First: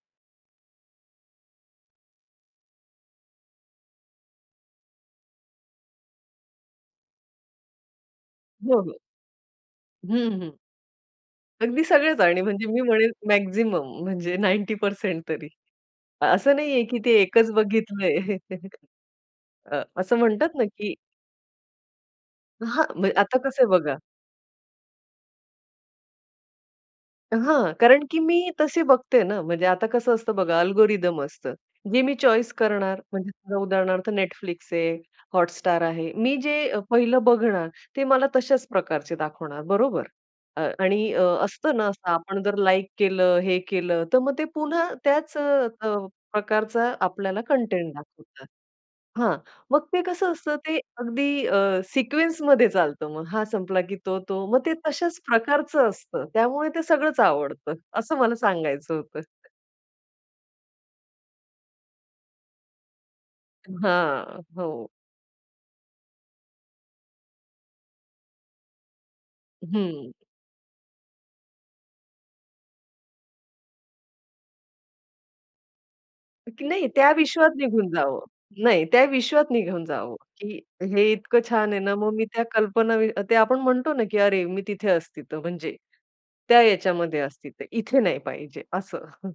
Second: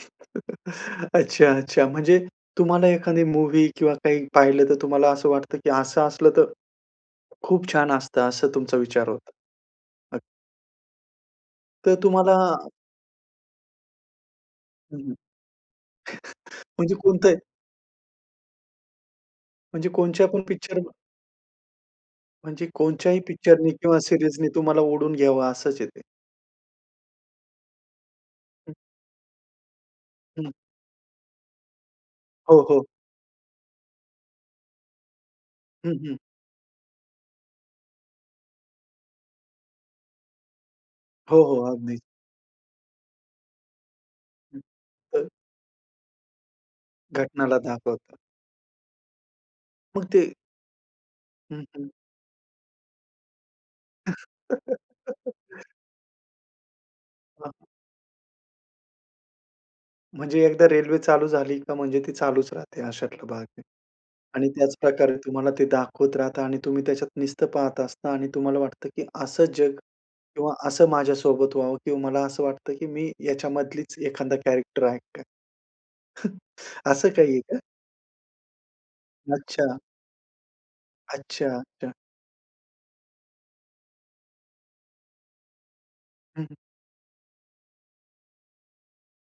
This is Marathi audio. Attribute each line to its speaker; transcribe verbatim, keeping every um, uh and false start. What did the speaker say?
Speaker 1: अच्छा, अच्छा. म्हणजे तुम्हाला एखादी मूव्ही किंवा काही पाहिलं तर तुम्हाला असं वाटतं की असं असलं तर खूप छान असतं, असं तुमचा
Speaker 2: हो, हो.
Speaker 1: विचार होता. अ
Speaker 2: हं, हं. अगदी
Speaker 1: तर
Speaker 2: सगळंच
Speaker 1: तुम्हाला
Speaker 2: आणि म्हणजे मी म्हणेल मॅक्सिमम म्हणजे नाइन्टी
Speaker 1: हं, हं.
Speaker 2: पर्सेंट तरी. असं नाहीये
Speaker 1: म्हणजे
Speaker 2: की ते
Speaker 1: कोणतं आहे?
Speaker 2: एकच बघितलंय. अ,
Speaker 1: म्हणजे
Speaker 2: असं
Speaker 1: कोणच्या पण
Speaker 2: म्हणतात ना,
Speaker 1: पिक्चरम
Speaker 2: की
Speaker 1: म्हणजे
Speaker 2: हां, म्हणजे
Speaker 1: कोणच्याही
Speaker 2: आता कसं आहे
Speaker 1: पिक्चरनी
Speaker 2: बघा
Speaker 1: किंवा सिरीजनी तुम्हाला ओढून घ्यावं असच आहे ते.
Speaker 2: हां, कारण की मी
Speaker 1: हं.
Speaker 2: तसे बघते ना. म्हणजे आता कसं असतं
Speaker 1: हं.
Speaker 2: बघा अल्गोरिदम असतं. जे मी चॉइस
Speaker 1: हो, हो.
Speaker 2: करणार म्हणजे उदाहरणार्थ Netflix आहे, हॉटस्टार
Speaker 1: हं,
Speaker 2: आहे.
Speaker 1: हं.
Speaker 2: मी जे अ, पहिलं बघणार ते मला तश्याच प्रकारचे दाखवणार, बरोबर. अ, आणि अ,
Speaker 1: हो, हो.
Speaker 2: असतं ना
Speaker 1: अगदीच.
Speaker 2: असं आपण जर लाइक केलं, हे केलं, तर मग ते
Speaker 1: हं.
Speaker 2: पुन्हा
Speaker 1: तर
Speaker 2: त्याच अ, प्रकारचा आपल्याला
Speaker 1: घटनाला
Speaker 2: कंटेंट
Speaker 1: दाखवतात.
Speaker 2: दाखवतात. हां, मग ते
Speaker 1: मग ते
Speaker 2: कसं असतं, ते अगदी
Speaker 1: हं,
Speaker 2: अ,
Speaker 1: हं.
Speaker 2: सिक्वेन्समध्ये चालतं मग हा संपला की तो, तो मग ते तश्याच प्रकारचं असतं. त्यामुळे ते सगळंच
Speaker 1: हां.
Speaker 2: आवडतं असं मला सांगायचं होतं.
Speaker 1: म्हणजे एकदा रेल्वे चालू झाली का म्हणजे ती चालूच राहते अशातला भाग आहे.
Speaker 2: हां,
Speaker 1: आणि
Speaker 2: हो.
Speaker 1: त्याचप्रकारे तुम्हाला ते दाखवत राहतं आणि तुम्ही त्याच्यात नुसतं पाहत असता आणि तुम्हाला वाटतं, की असं जग
Speaker 2: हं.
Speaker 1: किंवा असं माझ्यासोबत व्हावं किंवा मला असं वाटतं, की मी याच्यामधलीच एखादा कॅरेक्टर आहे का
Speaker 2: की नाही
Speaker 1: असं
Speaker 2: त्या
Speaker 1: काही आहे
Speaker 2: विश्वात
Speaker 1: का?
Speaker 2: निघून जावं नाही त्या विश्वात
Speaker 1: अच्छा.
Speaker 2: निघून जावं, की हे इतकं
Speaker 1: अच्छा,
Speaker 2: छान आहे
Speaker 1: अच्छा.
Speaker 2: ना, मग मी त्या कल्पना ते आपण म्हणतो ना की अरे! मी तिथे असती तर, म्हणजे
Speaker 1: हं, हं.
Speaker 2: त्या याच्यामध्ये असती तर इथे नाही पाहिजे असं.